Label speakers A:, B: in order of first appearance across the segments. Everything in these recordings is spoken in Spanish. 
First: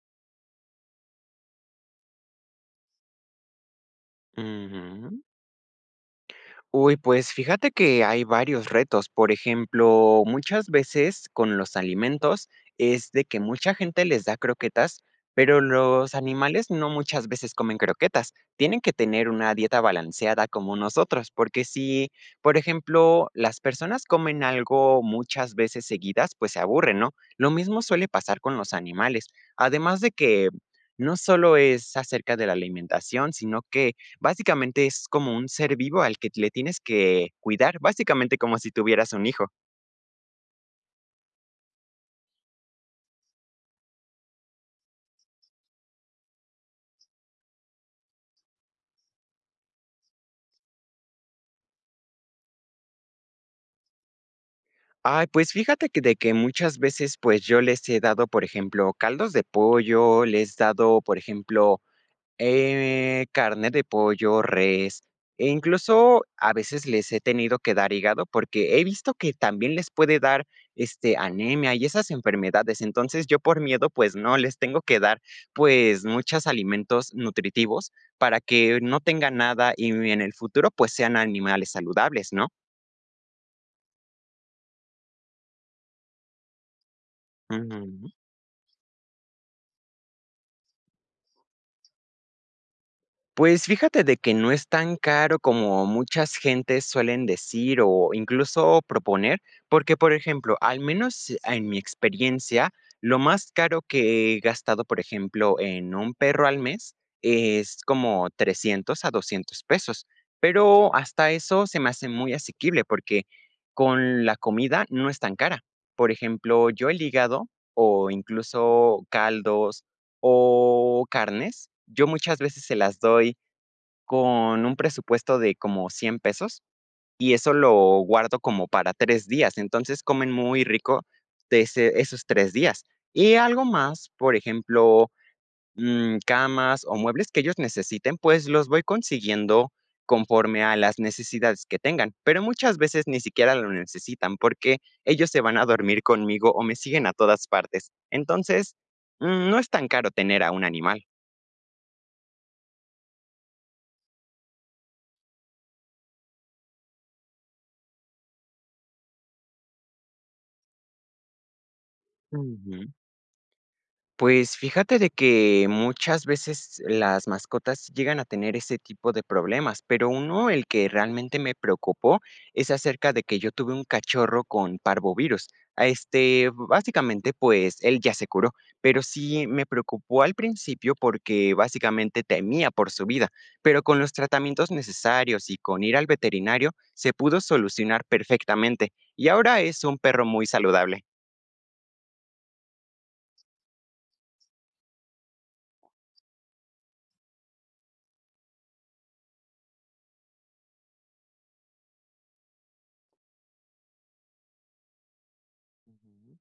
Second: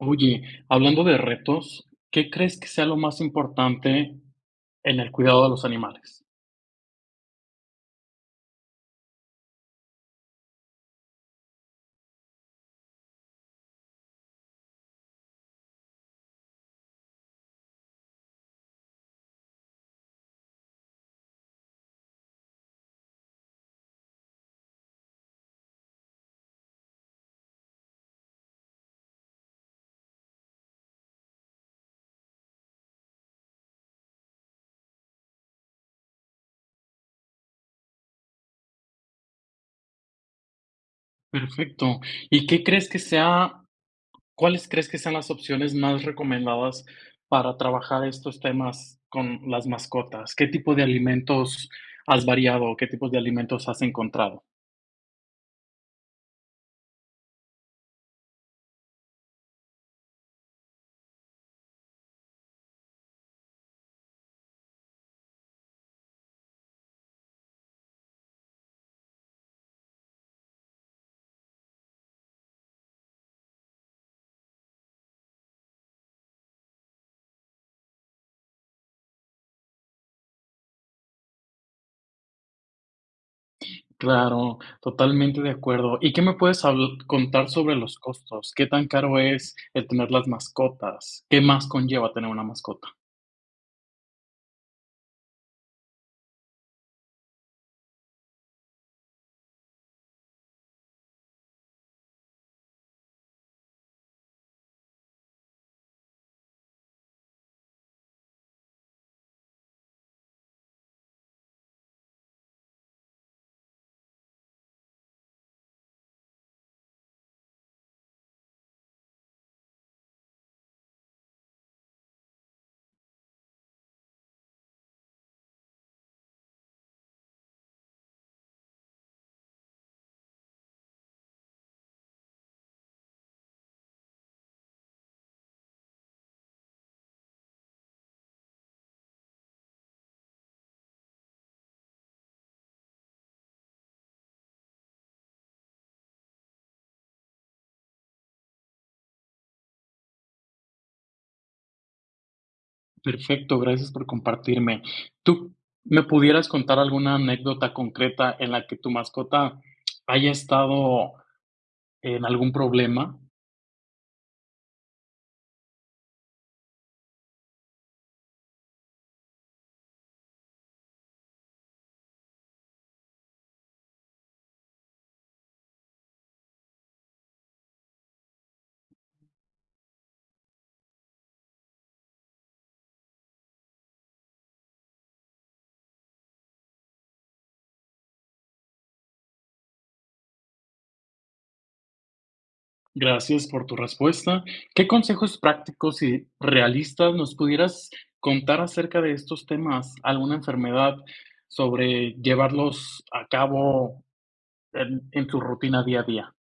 A: Oye, hablando de retos, ¿qué crees que sea lo más importante en el
B: Ujú.
A: cuidado de los animales?
B: Uy, pues, fíjate que hay varios retos. Por ejemplo, muchas veces, con los alimentos, es de que mucha gente les da croquetas, pero, los animales no muchas veces comen croquetas, tienen que tener una dieta balanceada como nosotros, porque, si, por ejemplo, las personas comen algo muchas veces seguidas, pues, se aburren, ¿no?, lo mismo suele pasar con los animales, además de que, no solo es acerca de la alimentación, sino que, básicamente, es como un ser vivo al que t le tienes que cuidar, básicamente, como si tuvieras un hijo.
A: Perfecto, ¿y qué crees que sea cuáles crees que sean las opciones más recomendadas para trabajar estos temas con las mascotas? ¿Qué tipo de alimentos has variado, o qué tipo de alimentos has encontrado?
B: Ay, pues, fíjate que de que muchas veces, pues, yo les he dado, por ejemplo, caldos de pollo, les dado, por ejemplo, eh, carne de pollo, res e incluso, a veces, les he tenido dar hígado, porque he visto que también les puede dar, este, anemia y esas enfermedades. Entonces, yo, por miedo, pues, no, les tengo que dar, pues, muchos alimentos nutritivos para que no tengan nada y, n en el futuro, pues, sean animales saludables, ¿no?
A: Claro, totalmente de acuerdo, ¿y qué me puedes habl contar sobre los
B: Ujú.
A: costos? ¿Qué tan caro es el tener las mascotas? ¿Qué más conlleva tener una mascota?
B: Pues fíjate de que no es tan caro como muchas gentes suelen decir o incluso proponer, porque, por ejemplo, al menos, ah, en mi experiencia, lo más caro que he gastado, por ejemplo, en un perro al mes, es como $300 a $200 pesos. Pero hasta eso se me hace muy asequible, porque con la comida no es tan cara. Por ejemplo, yo el hígado o incluso caldos o carnes, yo muchas veces se las doy con un presupuesto de como $100 pesos, y eso lo guardo como para 3 días. Entonces, comen muy rico de ese esos 3 días. Y algo más, por ejemplo, mm, camas o muebles que ellos necesiten, pues los voy consiguiendo conforme a las necesidades que tengan. Pero muchas veces ni siquiera lo necesitan, porque ellos se van a dormir conmigo o me siguen a todas partes. Entonces, mm, no es tan caro tener a un animal.
A: Perfecto, gracias por compartirme. ¿Tú p me pudieras contar alguna anécdota concreta en la que tu mascota haya estado en algún
B: Ujú.
A: problema?
B: Pues fíjate de que muchas veces las mascotas llegan a tener ese tipo de problemas, pero 1, el que realmente me preocupó, es acerca de que yo tuve un cachorro con parvovirus. Ah, este, básicamente, pues, él ya se curó, pero sí me preocupó al principio porque, básicamente, temía por su vida, pero con los tratamientos necesarios y con ir al veterinario, se pudo solucionar perfectamente, y ahora es un perro muy saludable.
A: Gracias por tu respuesta. ¿Qué consejos prácticos y realistas nos pudieras contar acerca de estos temas? ¿Alguna enfermedad sobre llevarlos a cabo en en su rutina día a día?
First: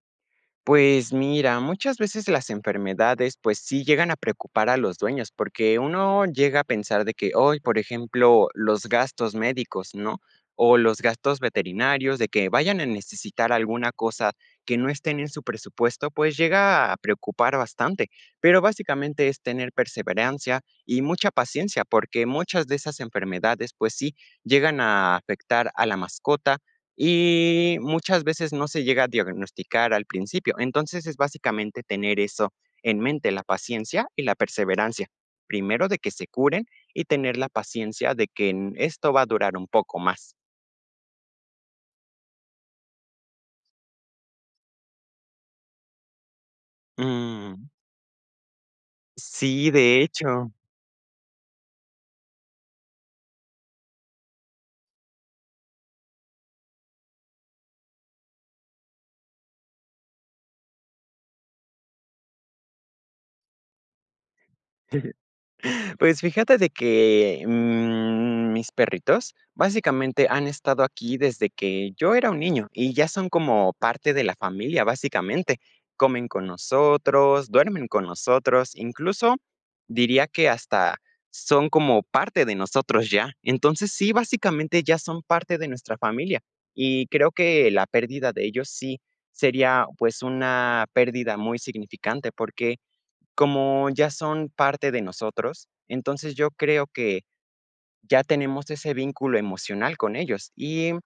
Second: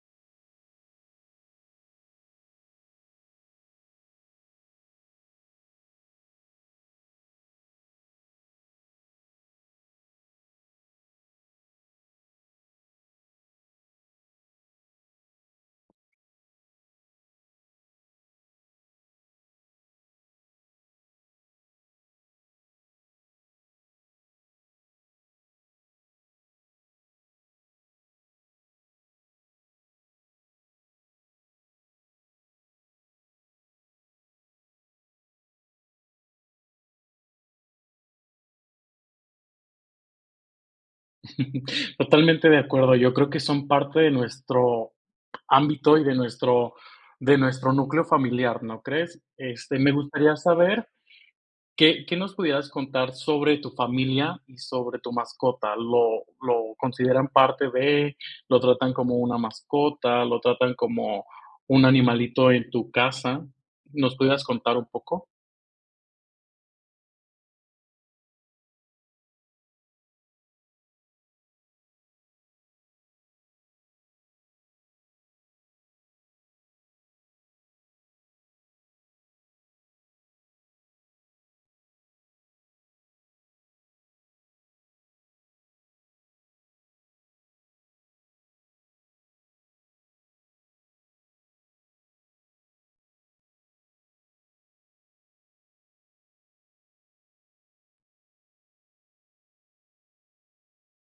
B: Pues mira, muchas veces las enfermedades, pues, sí llegan a preocupar a los dueños, porque uno llega a pensar de que, oy, por ejemplo, los gastos médicos, ¿no? O los gastos veterinarios de que vayan a necesitar alguna cosa que no estén en su presupuesto, pues, llega a preocupar bastante. Pero, básicamente, es tener perseverancia y mucha paciencia, porque muchas de esas enfermedades, pues sí, llegan a afectar a la mascota y muchas veces no se llega a diagnosticar al principio. Entonces, es básicamente tener eso en mente, la paciencia y la perseverancia. Primero, de que se curen y tener la paciencia de que, mm, esto va a durar un poco más.
A: Totalmente de acuerdo. Yo creo que son parte de nuestro ámbito y de nuestro de
B: Ujú.
A: nuestro núcleo familiar, ¿no crees?
B: Sí,
A: Este, me
B: de
A: gustaría
B: hecho.
A: saber, ¿qué qué nos pudieras contar sobre tu familia y sobre tu mascota? ¿Lo lo consideran parte de? ¿Lo tratan como una mascota? ¿Lo tratan como un animalito en tu casa? ¿Nos pudieras contar un poco?
B: Pues fíjate de que, mm, mis perritos, básicamente, han estado aquí desde que yo era un niño y ya son como parte de la familia, básicamente. Comen con nosotros, duermen con nosotros, incluso, diría que hasta son como parte de nosotros ya. Entonces, sí, básicamente, ya son parte de nuestra familia y creo que la pérdida de ellos sí sería, pues, una pérdida muy significante, porque como ya son parte de nosotros, entonces, yo creo que ya tenemos ese vínculo emocional con ellos. Y, mm,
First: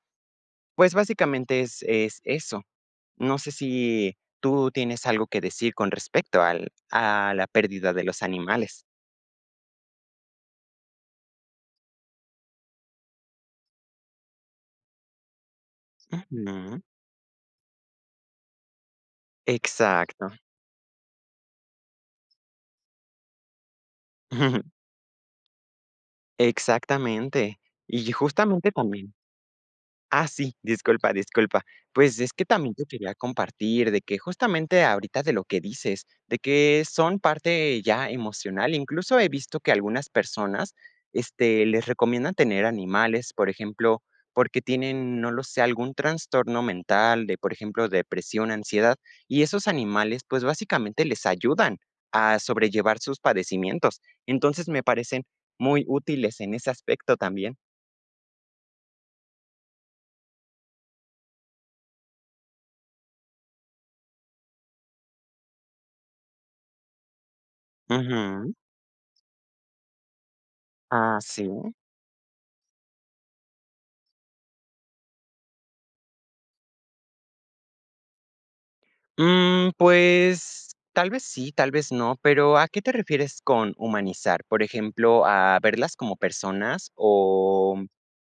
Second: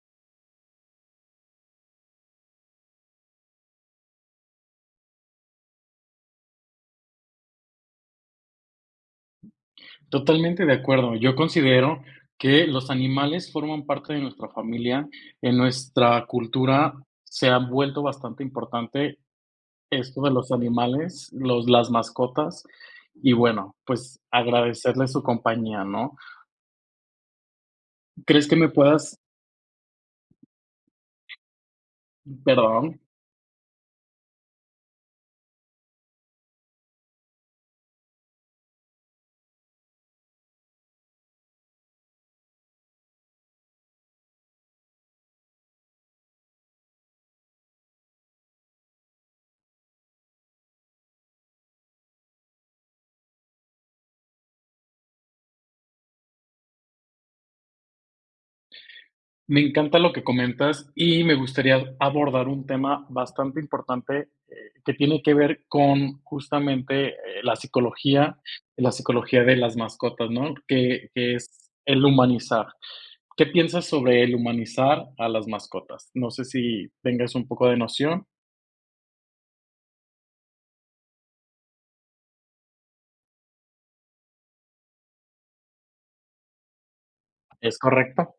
B: pues, básicamente, es-es eso. No sé si, tú tienes algo que decir con respecto al a la pérdida de los animales.
A: Totalmente de acuerdo, yo considero que los animales forman parte de nuestra familia, en nuestra
B: [unintelligible]
A: cultura se ha vuelto bastante importante esto de
B: Exacto.
A: los animales, los las mascotas y, bueno, pues agradecerle su compañía, ¿no?
B: Exactamente. Y
A: ¿Crees que me
B: justamente [unintelligible]
A: puedas?
B: Ah, sí, disculpa, disculpa. Pues, es
A: Mm,
B: que también te
A: perdón.
B: quería compartir de que justamente ahorita, de lo que dices, de que son parte ya emocional, incluso he visto que algunas personas, este, les recomiendan tener animales, por ejemplo, porque tienen, no lo sé, algún trastorno mental de, por ejemplo, depresión, ansiedad, y esos animales, pues, básicamente, les ayudan a sobrellevar sus padecimientos. Entonces, me parecen muy útiles en ese aspecto también.
A: Me encanta lo que comentas, y me gustaría abordar un tema bastante importante, eh, que tiene que ver con justamente, eh, la psicología
B: Ujú.
A: la psicología de las mascotas, ¿no? Que
B: Ah,
A: que es
B: ¿sí?
A: el humanizar. ¿Qué piensas sobre el humanizar a las mascotas? No sé si tengas un poco de noción.
B: Mm, pues, tal vez sí tal vez no, pero ¿a qué te refieres con humanizar? Por ejemplo, ¿a verlas como personas?, o
A: Es correcto.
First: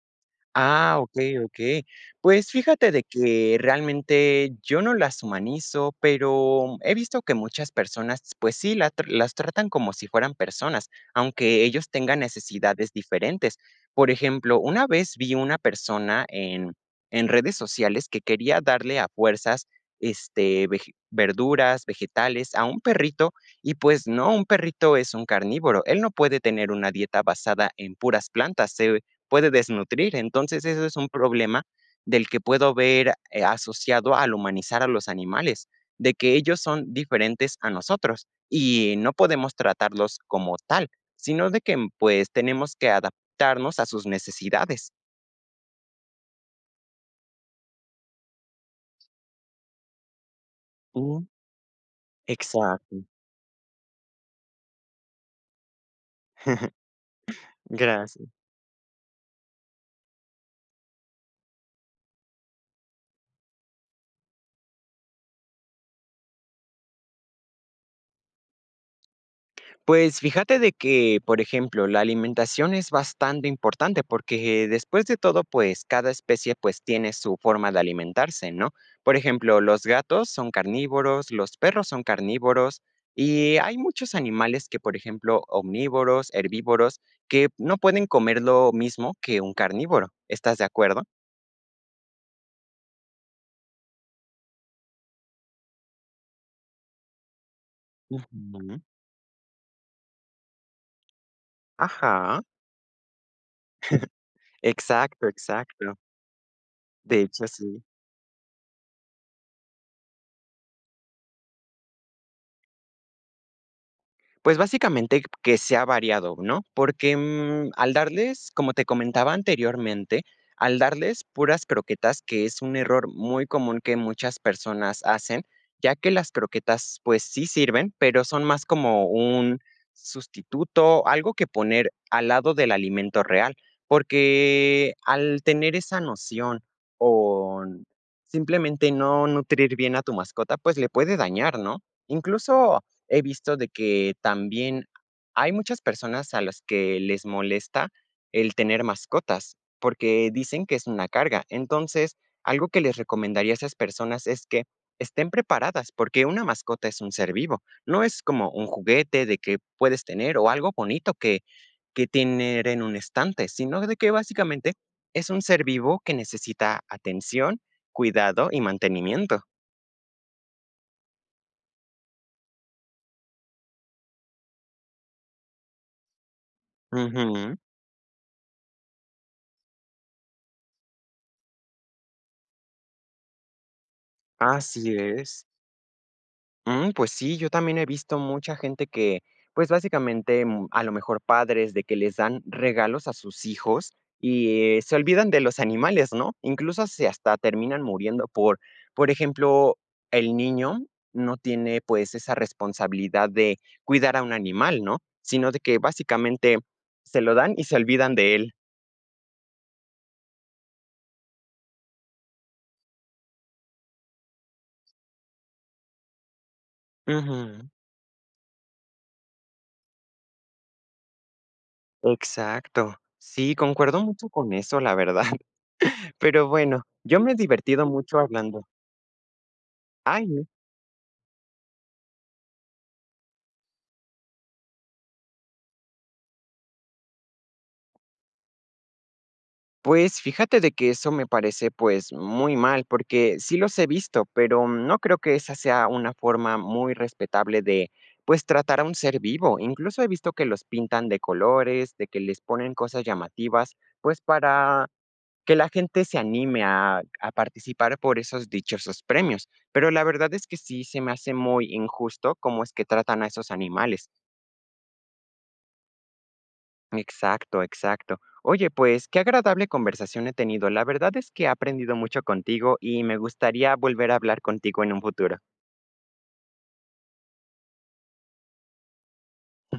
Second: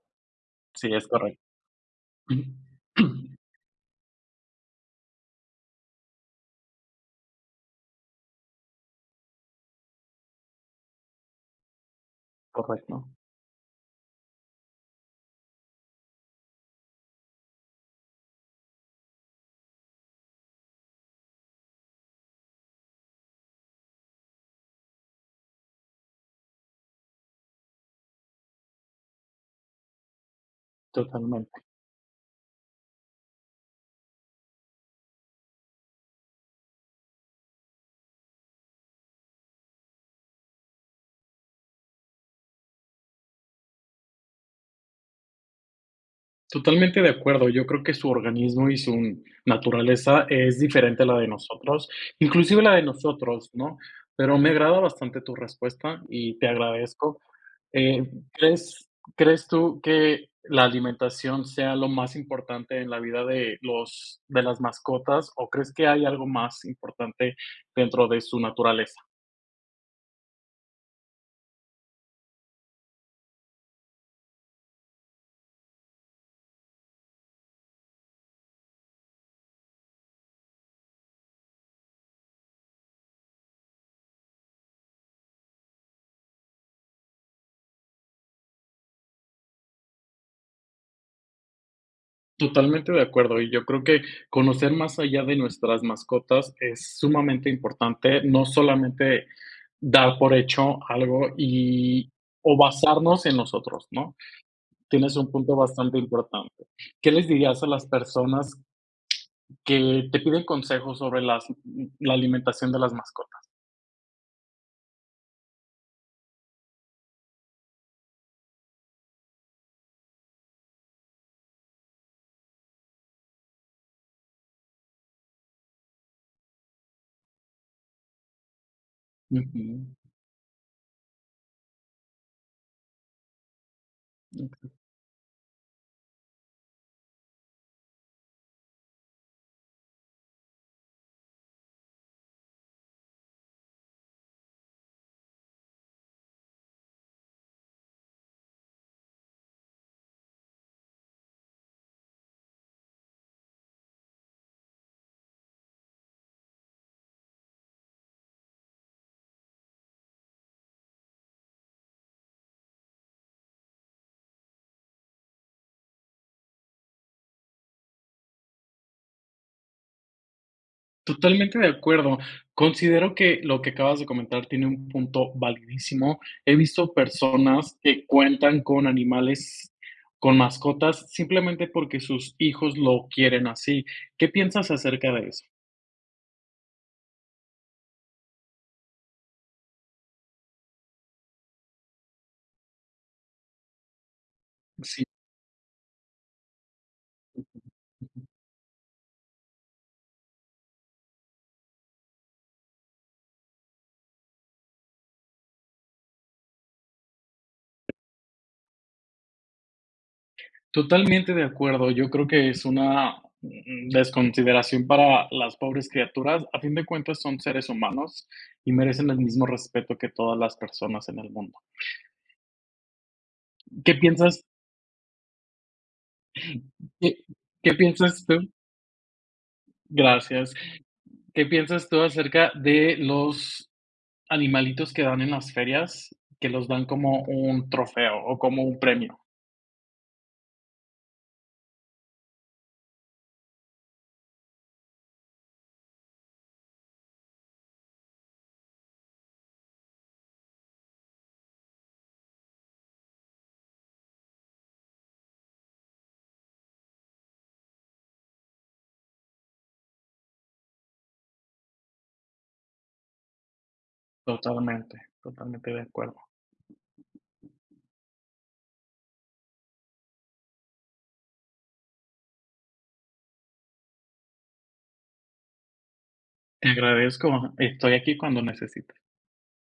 A: Sí,
B: ah,
A: es
B: okey,
A: correcto.
B: okey. Pues fíjate de que realmente yo no las humanizo, pero he visto que muchas personas, pues sí, la tra las tratan como si fueran personas, aunque ellos tengan necesidades
A: Correcto.
B: diferentes. Por ejemplo, una vez vi una persona en en redes sociales que quería darle a fuerzas, este, vege verduras, vegetales a un perrito, y pues no, un perrito es un carnívoro, él no puede tener una dieta basada en puras plantas, se puede desnutrir. Entonces, ese es un
A: Totalmente.
B: problema del que puedo ver eh, asociado al humanizar a los animales, de que ellos son diferentes a nosotros, y no podemos tratarlos como tal, sino de que, mm pues, tenemos que adaptarnos a sus necesidades.
A: Totalmente de acuerdo. Yo creo que su organismo y su naturaleza es diferente a la
B: Ujú.
A: de nosotros, inclusive la de
B: Exacto.
A: nosotros, ¿no? Pero me agrada bastante tu respuesta y te agradezco. Eh,
B: Gracias.
A: ¿crees crees tú que la alimentación sea lo más importante en la vida de los de las mascotas o crees que hay algo más importante dentro de su naturaleza?
B: Pues fíjate de que, por ejemplo, la alimentación es bastante importante porque, después de todo, pues, cada especie, pues, tiene su forma de alimentarse, ¿no? Por ejemplo, los gatos son carnívoros, los perros son carnívoros, y hay muchos animales que, por ejemplo, omnívoros, herbívoros, que no pueden comer lo mismo que un carnívoro, ¿estás de acuerdo?
A: Totalmente de acuerdo. Y yo creo que conocer más allá de nuestras mascotas es sumamente importante, no
B: Ujú.
A: solamente dar por hecho algo y
B: Ajá.
A: o basarnos en nosotros, ¿no?, tienes
B: Exacto,
A: un punto
B: exacto.
A: bastante importante, ¿qué
B: De
A: les
B: hecho,
A: dirías a
B: sí.
A: las personas, que te piden consejos sobre las la alimentación de las mascotas?
B: Pues, básicamente, que sea variado, ¿no?, porque, mm, al darles, como te comentaba anteriormente, al darles puras croquetas, que es un error muy común que muchas personas hacen, ya que las croquetas, pues, sí sirven, pero, son más como un
A: Ujú.
B: sustituto, algo que poner al lado del alimento real.
A: Okey.
B: Porque, al tener esa noción o n simplemente, no nutrir bien a tu mascota, pues, le puede dañar, ¿no?, incluso, he visto de que también, hay muchas personas a las que les molesta el tener mascotas, porque dicen que es una carga. Entonces, algo que les recomendaría a esas personas es que, estén preparadas, porque una mascota es un ser vivo. No es como un juguete de que puedes tener, o algo bonito que que tener en un estante, sino, de que básicamente, es un ser vivo que necesita atención, cuidado y mantenimiento.
A: Totalmente de acuerdo. Considero que lo que acabas de comentar, tiene un punto validísimo. He visto
B: Ujú.
A: personas que cuentan con animales, con mascotas, simplemente, porque sus hijos lo quieren así, ¿qué piensas
B: Así
A: acerca de
B: es.
A: eso?
B: Mm, pues sí, yo también he visto mucha gente que, pues, básicamente, mm, a lo mejor padres de que les dan regalos a sus hijos, y, eh, se
A: Sí.
B: olvidan de los animales, ¿no?, incluso, se hasta terminan muriendo, por por ejemplo, el niño no tiene, pues, esa responsabilidad de cuidar a un animal, ¿no?, sino de que, básicamente, se lo dan y se olvidan de él.
A: Totalmente de acuerdo, yo creo que es una, mm, desconsideración para las pobres criaturas. A fin de cuentas, son
B: Ujú.
A: seres humanos y merecen el mismo respeto que todas las personas en el mundo.
B: Exacto. Sí,
A: ¿Qué
B: concuerdo mucho
A: piensas?
B: con eso, la verdad. Pero bueno,
A: ¿Qué
B: yo me he
A: qué
B: divertido mucho
A: piensas tú?
B: hablando. ¡Ay, no!
A: Gracias, ¿qué piensas tú acerca de los animalitos que dan en las ferias, que los dan como un trofeo o como un premio?
B: Pues, fíjate de que eso me parece, pues, muy mal, porque sí los he visto, pero, mm, no creo que esa sea una forma muy respetable de, pues, tratar a un ser vivo, incluso he visto que los pintan de colores, de que les ponen cosas llamativas, pues, para que la gente se anime a a participar por esos dichosos premios. Pero, la verdad es que sí, se me hace muy injusto cómo es que tratan a esos animales.
A: Totalmente, totalmente de acuerdo.
B: Exacto, exacto. Oye, pues, qué agradable conversación he tenido, la verdad es que he aprendido mucho contigo y me gustaría volver a hablar contigo en un futuro.
A: Te agradezco, estoy aquí cuando necesites.
B: Ujú.